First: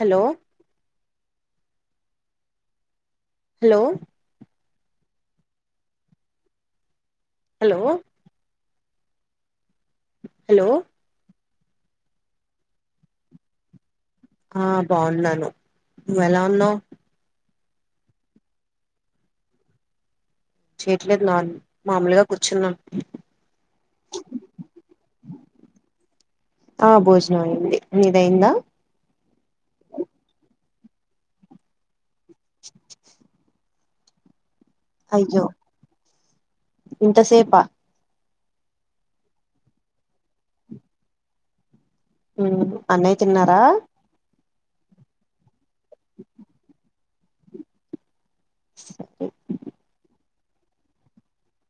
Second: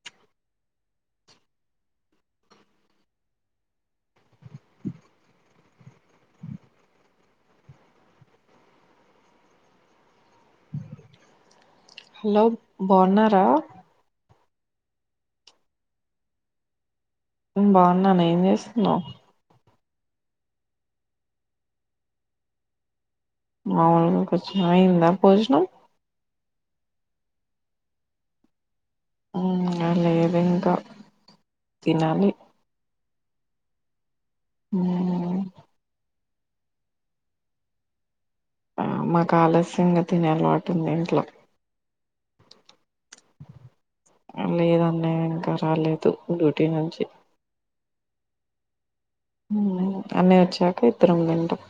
Hello hello hello hello hello బాగున్నారా ఆ బాగున్నాను నువ్వ ఎలా ఉన్నావు బాగున్నా న ఏం చేస్తున్నావు్ చేయట్లేదు నా మామూలుగా కూర్చున్నా మామూలుగా కూర్చున్నావ అయిందా పోజనం ఆ భోజనం అయ్యంది నిదయిందా లేద ఇంకా తినాలి [inaudible] ఉమ్, అయ్యో ఇంత సేపా ఆ మాకు ఆలస్యంగా తినే అలవాటు ఉంది ఇంట్లో అన్నయ్య తిన్నారా లేదన్న ఇంకా రాలేదు డ్యూటీ నుంచి [inaudible] అన్నయ్య వచ్చాక ఇద్దరం తింటం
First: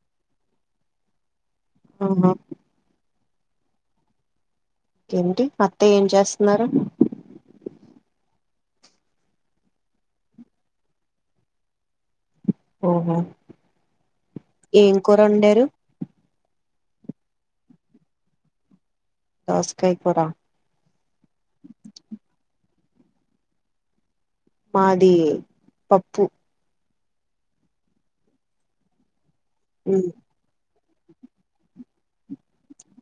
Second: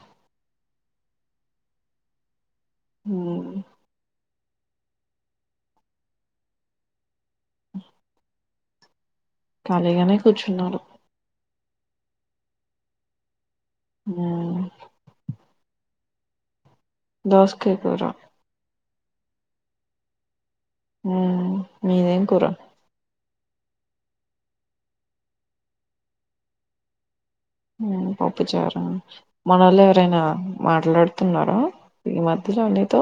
ఆహా ఏంటి అత్తా ఏం చేస్తున్నారు ఖాళీగానే కూర్చున్నారు ఓహో ఏం కూర ఉండారు దోసకాయ గురా దోస్కయ కూర ఉమ్, మీదేం కూర మాది పప్పు పప్పుచ్చ ఉమ్, మనళవరనా మాట మాట్లాడుతున్నారా ఈ మధ్యలో నీతో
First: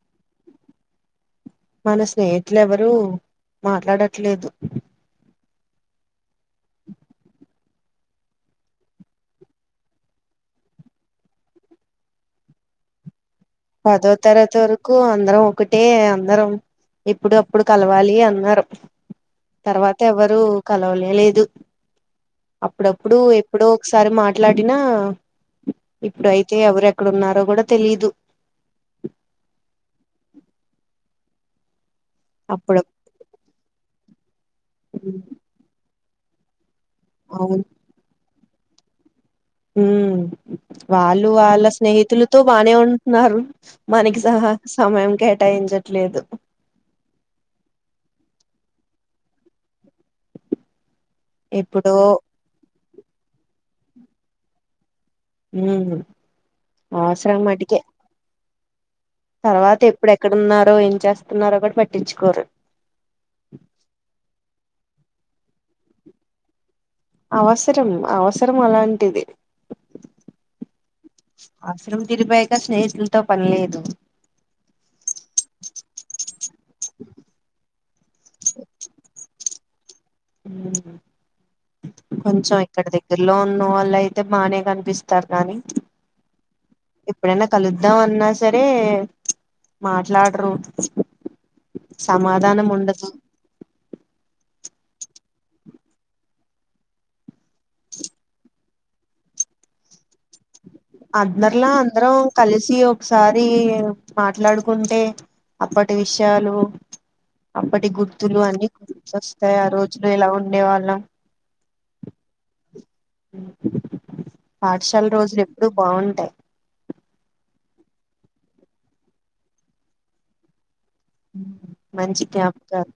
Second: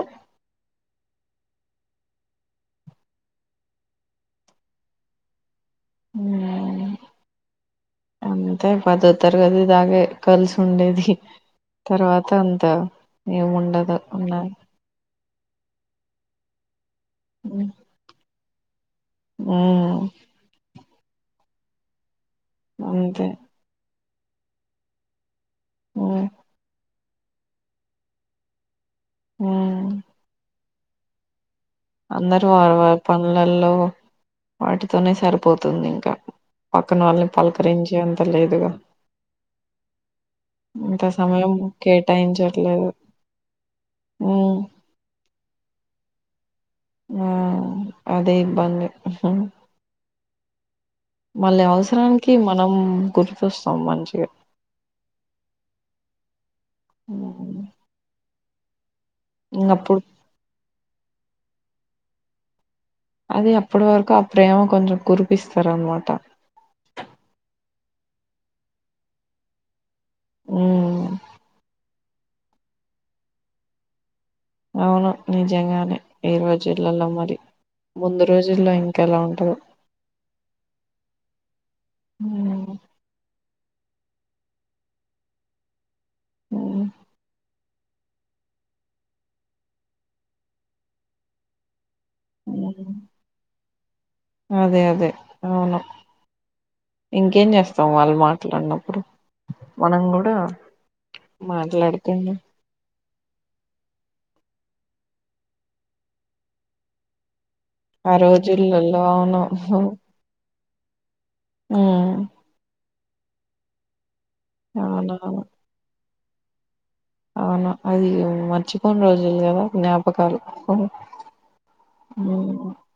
మన స్నేహితులు ఎవరు మాట్లాడట్లేదు హ అంతే పదో తరగతి దాగే కలిసి ఉండేది తర్వాత అంత ఏముండదు పదో ఉన్నాయి తరగతి వరకు అందరం ఒకటే అందరం ఇప్పుడు అప్పుడు కలవాలి అన్నారు తర్వాత ఉమ్ ఎవరు కలవాల లేదు అప్పుడప్పుడు అంతే ఎప్పుడో ఒకసారి మాట్లాడినా ఉమ్ ఇప్పుడుయితే ఎవరుెక్కడన్నారో కూడా తెలీదు ఉమ్ అందరు అప్పుడు వాళ్ళవాళ్ళ పనులలో వాటితోనే సరిపోతుంది ఇంకా పక్కన వాళ్ళని పలకరించే అంత లేదుగా హ ఇంత వాళ్ళు సమయం వాళ్ళ స్నేహితులతో బానే కేటాయించట్లేదు ఉంటున్నారు మనకి ఉమ్ సహా సమయం కేటాయించ ట్లేదు ఆ అదే ఇబ్బంది మళ్ళీ ఎప్పుడో అవసరానికి మనం గుర్తొస్తాం మంచిగా ఉ ఆవసరా ఉమ్ మాటికే తర్వాత ఇంగప్పుడు ఇప్పుడుెక్కడున్నారో ఏం చేస్తున్నారో కూడా పట్టించుకోరు అది అప్పటి వరకు ఆ ప్రేమ కొంచెం కురిపిస్తారన్నమాట అవసరం అవసరం అలాంటిది ఉమ్ అవసరం తిరిపోయాక స్నేహితులతో పనిలేదు అవును నిజంగానే ఈ రోజులలో మరి ముందు రోజుల్లో ఇంకా ఎలా ఉంటరు కొంచెం ఉమ్, ఇక్కడ దగ్గరలోన్ న్నో వాళ్ళయితే బానే కనిపిస్తారు గానీ ఉమ్, ఎప్పుడైనా కలుద్దాం అన్నా సరే మాట్లడరు సమాధానం ఉమ్. ఉండదు అదే అదే అవును ఇంకేం చేస్తాం వాళ్ళు మాట్లాడినప్పుడు మనం కూడా అందర్లా అందరం మాట్లాడుకుందాం కలిసి ఓ ఒకసారి మాట్లాడుకుంటే అప్పటి విషయాలు అప్పటి ఆ గుర్తులు అన్ని రోజులలో అవును గుర్తోస్తాయి ఆ రోజులు ఎలా ఉండే వాళ్ళం ఉమ్ పాఠశాల రోజులు అవునవును ఎప్పుడు బాగుంటయి అవునా అది మర్చిపోని రోజులు కదా జ్ఞాపకాలు మంచి ఉమ్ జ్ఞాపకాలు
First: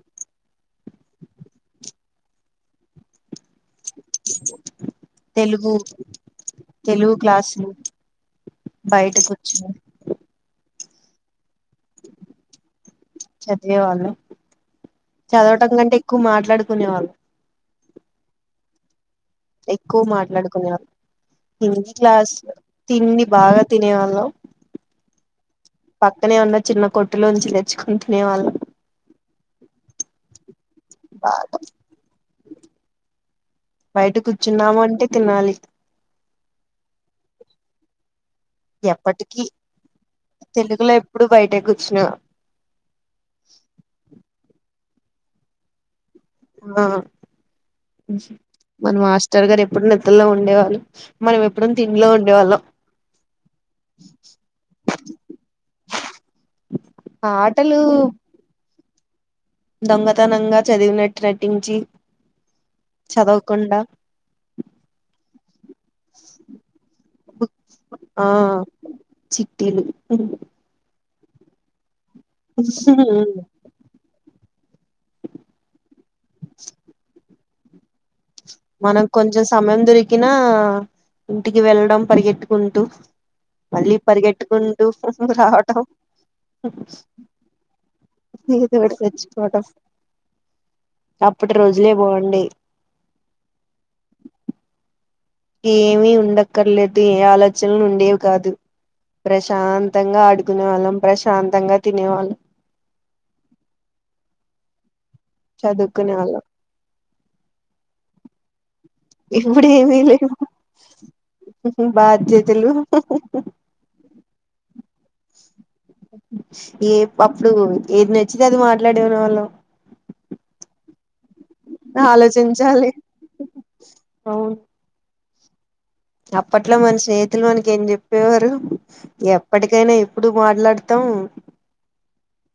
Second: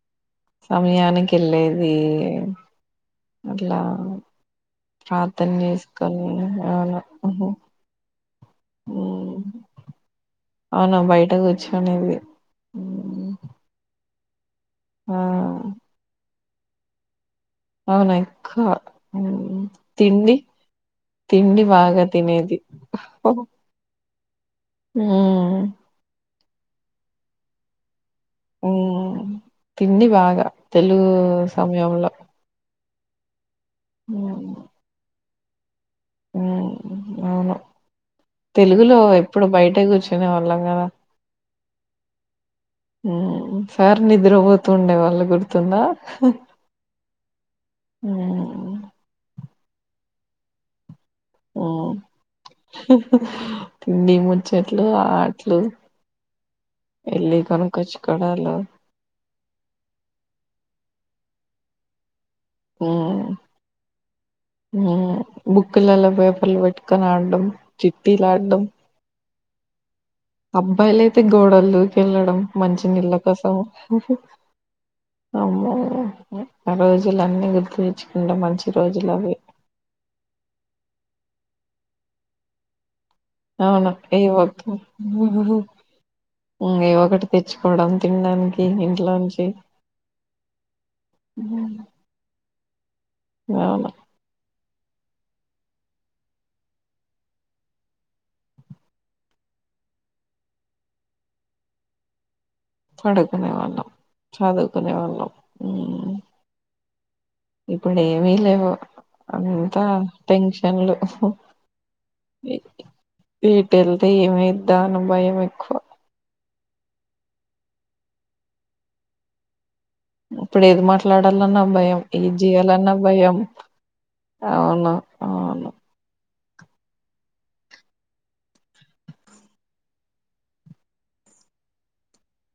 సమయానికి వెళ్ళేది అట్లా ప్రార్థన తెలుగు చేసుకొని అవును ఉహు బయటకొచ్చిన అవున బయట కూర్చునేది చదివేవాళ్ళం చదవటం కంటే ఎక్కువ మాట్లాడుకునే వాళ్ళు అవునేక్క ఎక్కువ మాట్లాడుకునేళ్ తిండి హిందీ బాగా క్లాస్ తినేది తిండి బాగా తినేవాళ్ళం ఉమ్ అక్కనే ఉన్న చిన్న కొట్టులోంచి తెచ్చుకుంటే ఉమ్ తిండి బాగా తెలుగు బాగా సమయంలో బయట కూర్చున్నాము అంటే తినాలి ఉమ్ అవును తెలుగులో ఎప్పటికిీ ఎప్పుడు బయట కూర్చునే వాళ్ళం కదా తెలుగులో ఎప్పుడు బయటే కూర్చునే ఆ ఉమ్ సార్ నిద్రపోతుూండే వాళ్ళు గుర్తుందా ఆ మ్మ్. మన మాస్టర్ గారు ఎప్పుడు నిద్రల్లో ఉండేవాళ్ళు మనం ఎప్పుడు మ్మ్. తింలో ఉండేవాళం తిండి ముచ్చట్లు ఆట్లు ఇల్లీ ఆటలు కనకోచ్చు కోడలో దొంగతనంగా చదివినట్టు నటించి చదవకుండా బుక్లలా పేపర్లు పెట్టుకని ఆడ్టం ఆ చిట్టీలడ్టం చిట్టీలు అబ్బాయిలయితే గోడలు దూకెళ్ళడం మంచి నీళ్ళ కోసం అమ్మో ఆ రోజులు అన్నీ గుర్తుతెచ్ మంచి మనం కొంచెం సమయం దొరికినా ఇంటికి వెళ్ళడం పరిగెట్టుకుంటూ అవును మళ్ళీ ఏవో పరిగెట్టుకుంటూ రావటం ఏ ఒకటి తెచ్చుకోవడం తినడానికి నీతోటి ఇంట్లోంచి తెచ్చుకోవటం అప్పటి రోజులే బాగుండే అవును ఏమీ ఉండక్కర్లేదు ఏ ఆలోచనలు ఉండేవి కాదు ప్రశాంతంగా ఆడుకునే వాళ్ళం ప్రశాంతంగా తినే వాళ్ళు పడుకునే వాళ్ళం చదువుకునే వాళ్ళం చదుకునె వాళ్ళం ఇప్పుడేమీ లేవు ఇప్పుడు అంతా ఏమీ లేవు టెంక్షండ్లు వీ బాధ్యతలు ఈటెళ్తే ఏమైద్దా అను భయమెక్కువ ఏ అప్పుడు ఏద్ నచ్చితే అది మాట్లాడును వాళ్ళం అప్పుడేది మాట్ల్ ట్లాడాలన్న భయం ఏద్ ఆలోచించాలి జేయాలన్న భయం అవును అవును అప్పట్లో మన స్నేహితులు మనకి ఏం జెప్పేవారు ఎప్పటికైనాఎప్పుడు మాట్లాడ్తాం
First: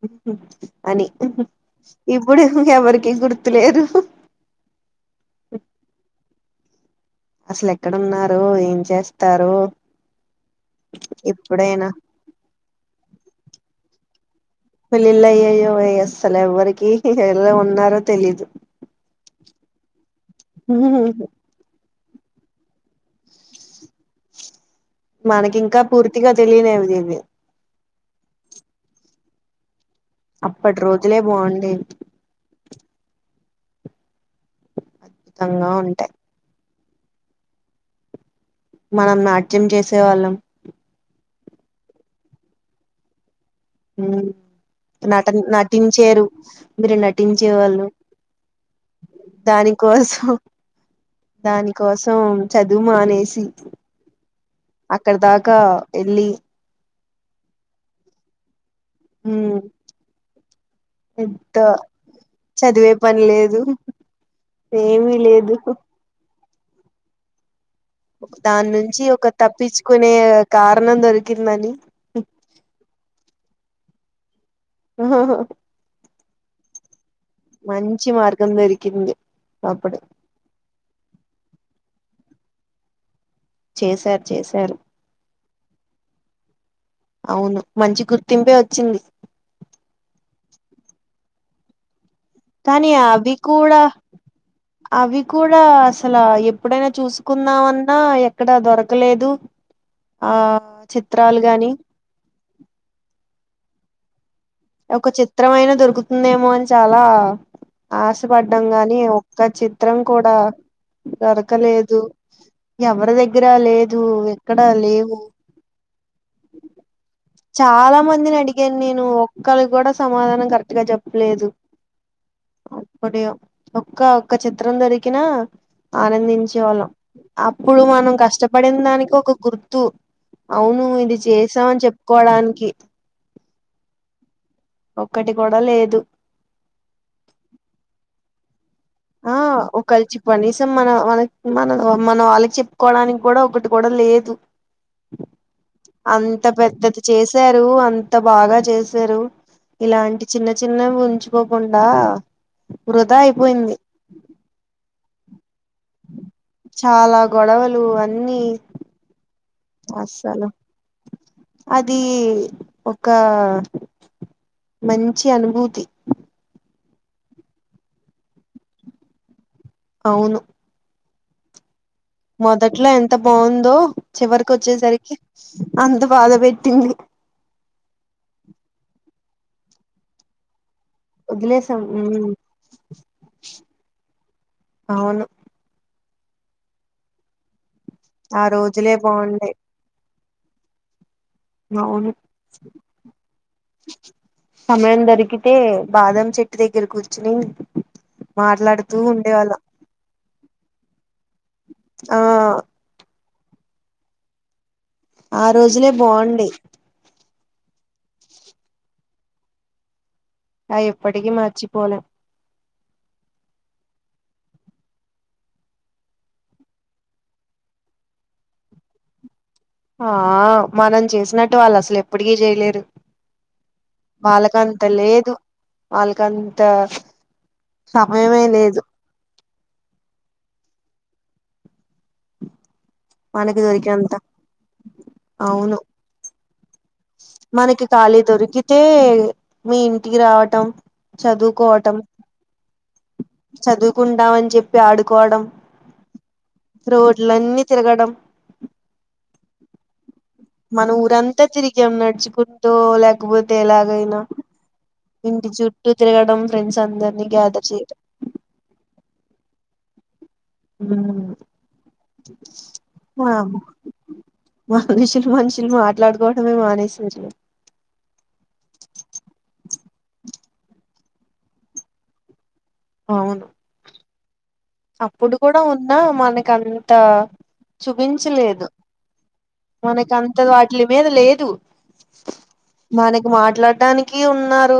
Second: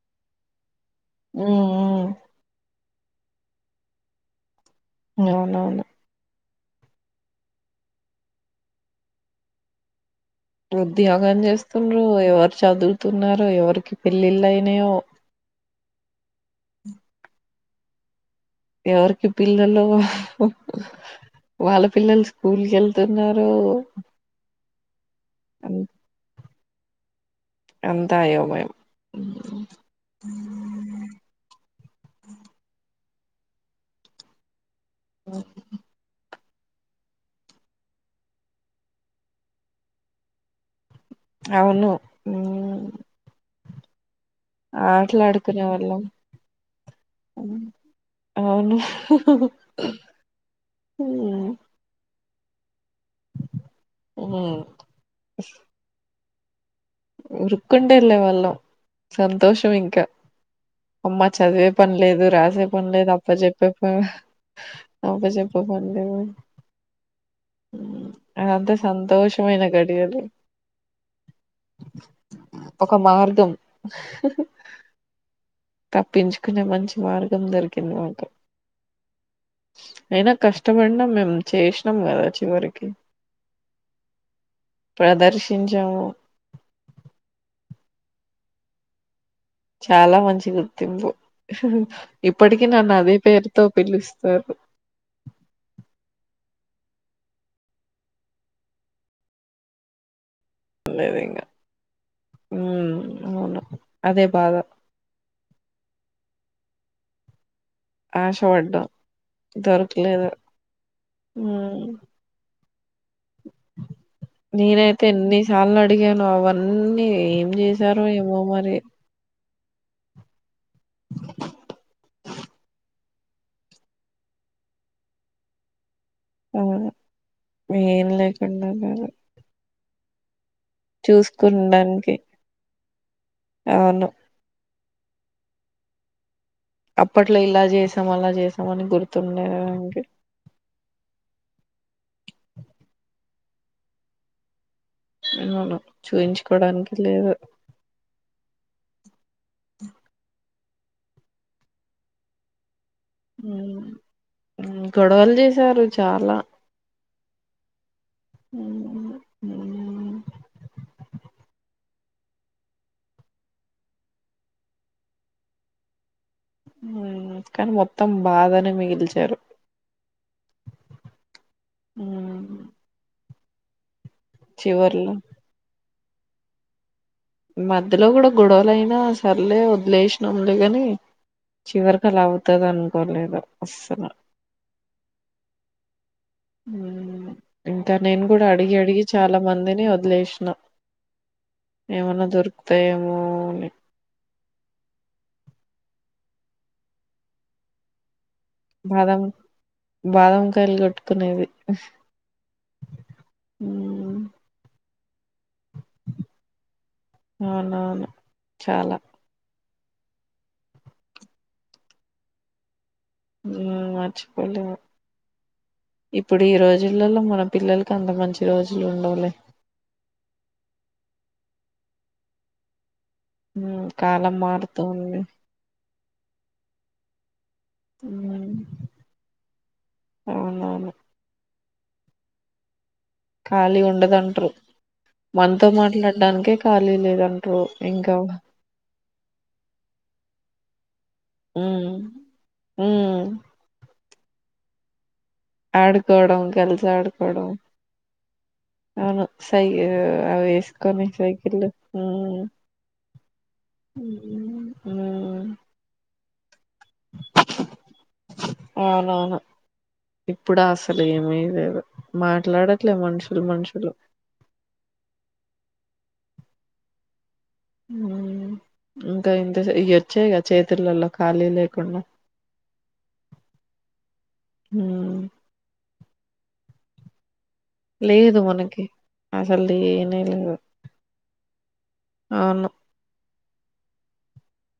ఉహు అని ఉమ్ ఇబ్బుడు ఎవరికి గుర్తులేదు అవునవును అసలెక్కడన్నారో ఏం చేస్తారో ఉద్యాగం ఇప్పుడైనా చేస్తుండ్రో ఎవరు చదువుతున్నారో ఎవరికి పెళ్ళిళ్ళయ్ పెళ్లిళ్ళ అయ్యయ్యో ఏ అస్సల్ ఎవ్వరికి ఎలా ఉన్నారో తెలీదు ఎవర్కి పిల్లల్లో వాళ్ళ పిల్లొల్ల్స్ ఉల్కెళ్తున్నారో మనకింకా పూర్తిగా తెలియలేవి దీనివి అంతా అయోమయం ఉ అప్పట్ రోజులే బాండేవి తంగా ఉంటే మనం నాట్యం చేసేవాళ్ళం అవును ఊమ్ ఊ నటన్ వాళ్ళం నటించేరు మిరు ఉమ్, నటించేవాళ్ళు అవును దానికోసం ఉమ్ దానికోస్ తోమ్ చదువు మానేసి ఉమ్ అక్కడ దాకా ఎళ్ళీ ఉరుక్కుంట ఎళ్ళే వాళ్ళం సంతోషమింక అమ్మా పెద్ద చదివే పన్ లేదు రాసే పన్ చదివే లేదు పని అప్ప జొప్పే ప ఏమీ అప్ప లేదు జొప్పే పండ్లేదు దాన్ అదంతా నుంచి ఒక సంతోషమైన తప్పిచ్చుకునే గడియలు కారణం దొరికిందన్ ఒక మార్గం తప్పించుకునే మంచి మార్గం దొరికింది మంచి మాకు మార్గం దొరికింది అప్పుడు ఐనా కష్టపడినామ్ మేము చేస్నాం గదా చివరికి చేశార్ చేశారు టించాము అవును మంచి గుర్తింపే వొచ్చింది చాలా మంచి గుర్తింపు ఇప్పటికి కానీ నన్ను అదే అవి పేరుతో కూడా పిలుస్తారు అవి కూడా అస్సల ఎప్ ప్పుడైనా చూసుకుందామన్నా ఎక్కడా దొరకలేదు ఆ చిత్రాలు గాని ఊమ్ అవును అదే బాధ ఒక చిత్రం అయినా దొరుకుతుందేమో అని చాలా ఆశపడ్డం ఆశపడ్డాం గాని ఒక్క చిత్రం దొరకలేదు కూడా దొరకలేదు ఎవరి దగ్గర లేదు ఎక్కడా నేనైతే లేవు ఎన్ని సార్లు అడిగానో అవన్నీ ఏం చాలా చేశారో మందిని ఏమో మరి. అడిగాన్ నేను ఒక్కరు గుడా సమాధానం కరెక్ట్ గా జెప్లేదు అప్పుడే ఒక్క ఒక్క చిత్రం దొరికిన ఆనందించే అవును వాళ్ళం అప్పుడు ఏం మనం లేకుండా కష్టపడిన కాదు దానికి ఒక గుర్తు అవును ఇది చేసామని చూసుకుండానికి చెప్పుకోవడానికి అవును. ఒక్కటి కూడ లేదు అప్పట్లో ఇల చేసాం అలా చేస్ ఆ ఒక కలిచి కనీసం మన మన మన మన వాళ్ళకి చెప్పుకోవడానికి కూడ ఒకటి కూడ లేదు [unintelligible] అంత చూయించుకోవడానికి పెద్దది లేదు. చేసారు అంత బాగ చేసారు ఇలాంటి చిన్న చిన్నవి ఉంచుకోకుండ వృధా అయిపోయింది హ్మ్ గొడవలు జే చాల గొడవలు అని హు అస్సలు అదీ ఒక మంచి అనుభూతి కానీ మొత్తం బాధని మిగిల్చారు అవును హ్మ్ మొదట్లో ఎంత బాగుందో చివరికి వచ్చేసరికి చివర్లో అంత బాధ పెట్టింది మధ్యలో కూడ గొడవలుయినా సరలే వదిలేసినాంలే ని వదిలేసాం చివరికి అల ఉమ్ అవుతది అనుకోలేదు అసల అవును ఇంకా నేను కూడ ఆ అడిగి రోజులే అడిగి చాలా బాగుండే మందిని వదిలేసిన అవును ఏమన్నా దొరుకుతాయేమో అని సమయం దొరికితే బాదం చెట్టు దగ్గర కూర్చుని మాట్లాడుతూ బాదం ఉండేవాళ్ళం బాదంకాయలు కొట్టుకునేది ఆ హు ఆ రోజులే బాగుండే అవునవును చాల అవి ఎప్పటికి మర్చిపోలెం హు మచ్చిపోలెం ఇప్పుడు ఈ రోజులలో మన పిల్లలలకు అంత మంచి రోజులు ఉండవ్లే ఆ మనం చేసినట్టే వాళ్ళు అసలు ఎప్పటికి చేయలేరు హ్మ్ కాలం వాళ్ళకి అంత మారుతుంది లేదు కంత సమయమే హ్మ్ లేదు అవునవును మనకి ఖాళీ దొరికినంత ఉండదంటరు మనతో అవును మాట్లాడడానికే ఖాళీ లేదంట్రు మనకి ఇంకా ఖాలీ దొరికితే మీ ఇంటికి రావటం చదువుకోవటం హు కుందం అని చెప్పి ఆడుకోవడం ఆడుకోవడం కల్సి ఆడుకోడం రోడ్లన్నీ తిరగడం అవును సై మనం వేసుకొని ఊరంతా సైకిల్ తిరిగాం మ్మ్ నడుచుకుంటో లేకపోతే ఎలాగైనా మ్మ్ ఇ మ్మ్ ఇంటి చుట్టూ తిరగడం ఫ్రెండ్స్ అందరిని గ్యాదర్ చేయడం అవునవును ఇప్పుడు అసలు ఉమ్ ఏమిలేదు మాట్లాడట్లేదు మనుషులు మనుషులు మనుషులు మనుషులు మాట్లాడుకోవడంమే మానేసరు లే హు ఇంకా ఇంత ఇ వచ్చాయిక చేతులలో ఖాళీ లేకుండా అవును మ్మ్ అప్పుడు కూడా ఉన్నా మనకు అంత లేదు చూపించలేదు మనకి అసలు మనక లేనే అంత లేదు అట్లీ మీద లేదు అవును మనకి మాట్లాడడానికి ఉన్నారు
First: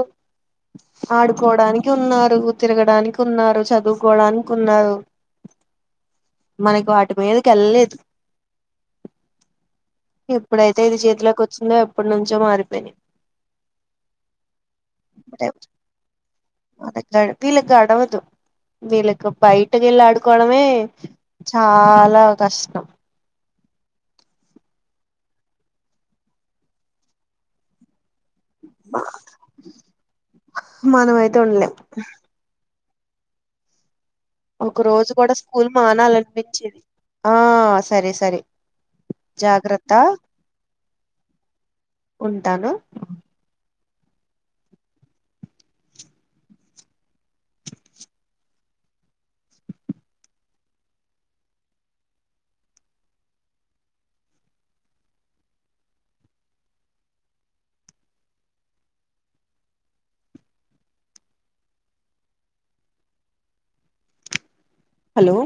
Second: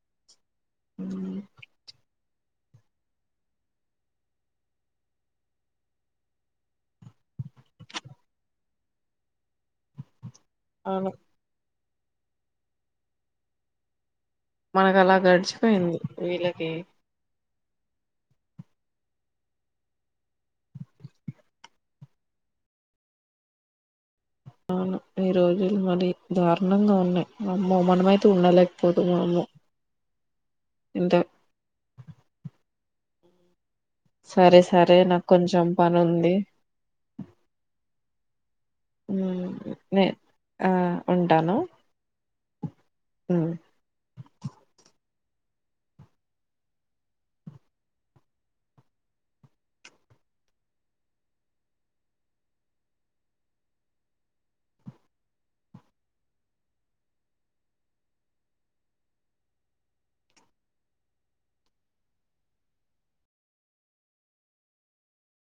ఉమ్, ఆడుకోవడానికి ఉన్నారు నువ్వు తిరగడానికి ఉన్నారు చదువుకోవడానికి కున్నారు మనకి వాటి మీదకి వెళ్ళలేదు ఎప్ ఇప్పుడైతే ఇది అవును చేతిలోకి వచ్చిందో ఎప్పటి నుంచో మారిపోయినాయ్ మనకు అలా గడిచిపోయింది వీళ్ళకి వీలకి గడవదు వీలలకు బయటకి వెళ్ళ ఆడుకోవడమే చాలా కష్టం అవును ఈ రోజులు మరి దారుణంగా ఉన్నాయి అమ్మో మనమైతే ఉండలేకపోతున్నాము ఇంత మనమైతే ఉండలేం సరే ఒక సరే రోజు నాకు కూడా కొంచెం స్కూల్ పని ఉంది మానాలనిపించేది ఆ సరే సరే హ్మ్ జాగ్రత్త నే ఆ ఉంటాను ఉంటాను హ్మ్ హలో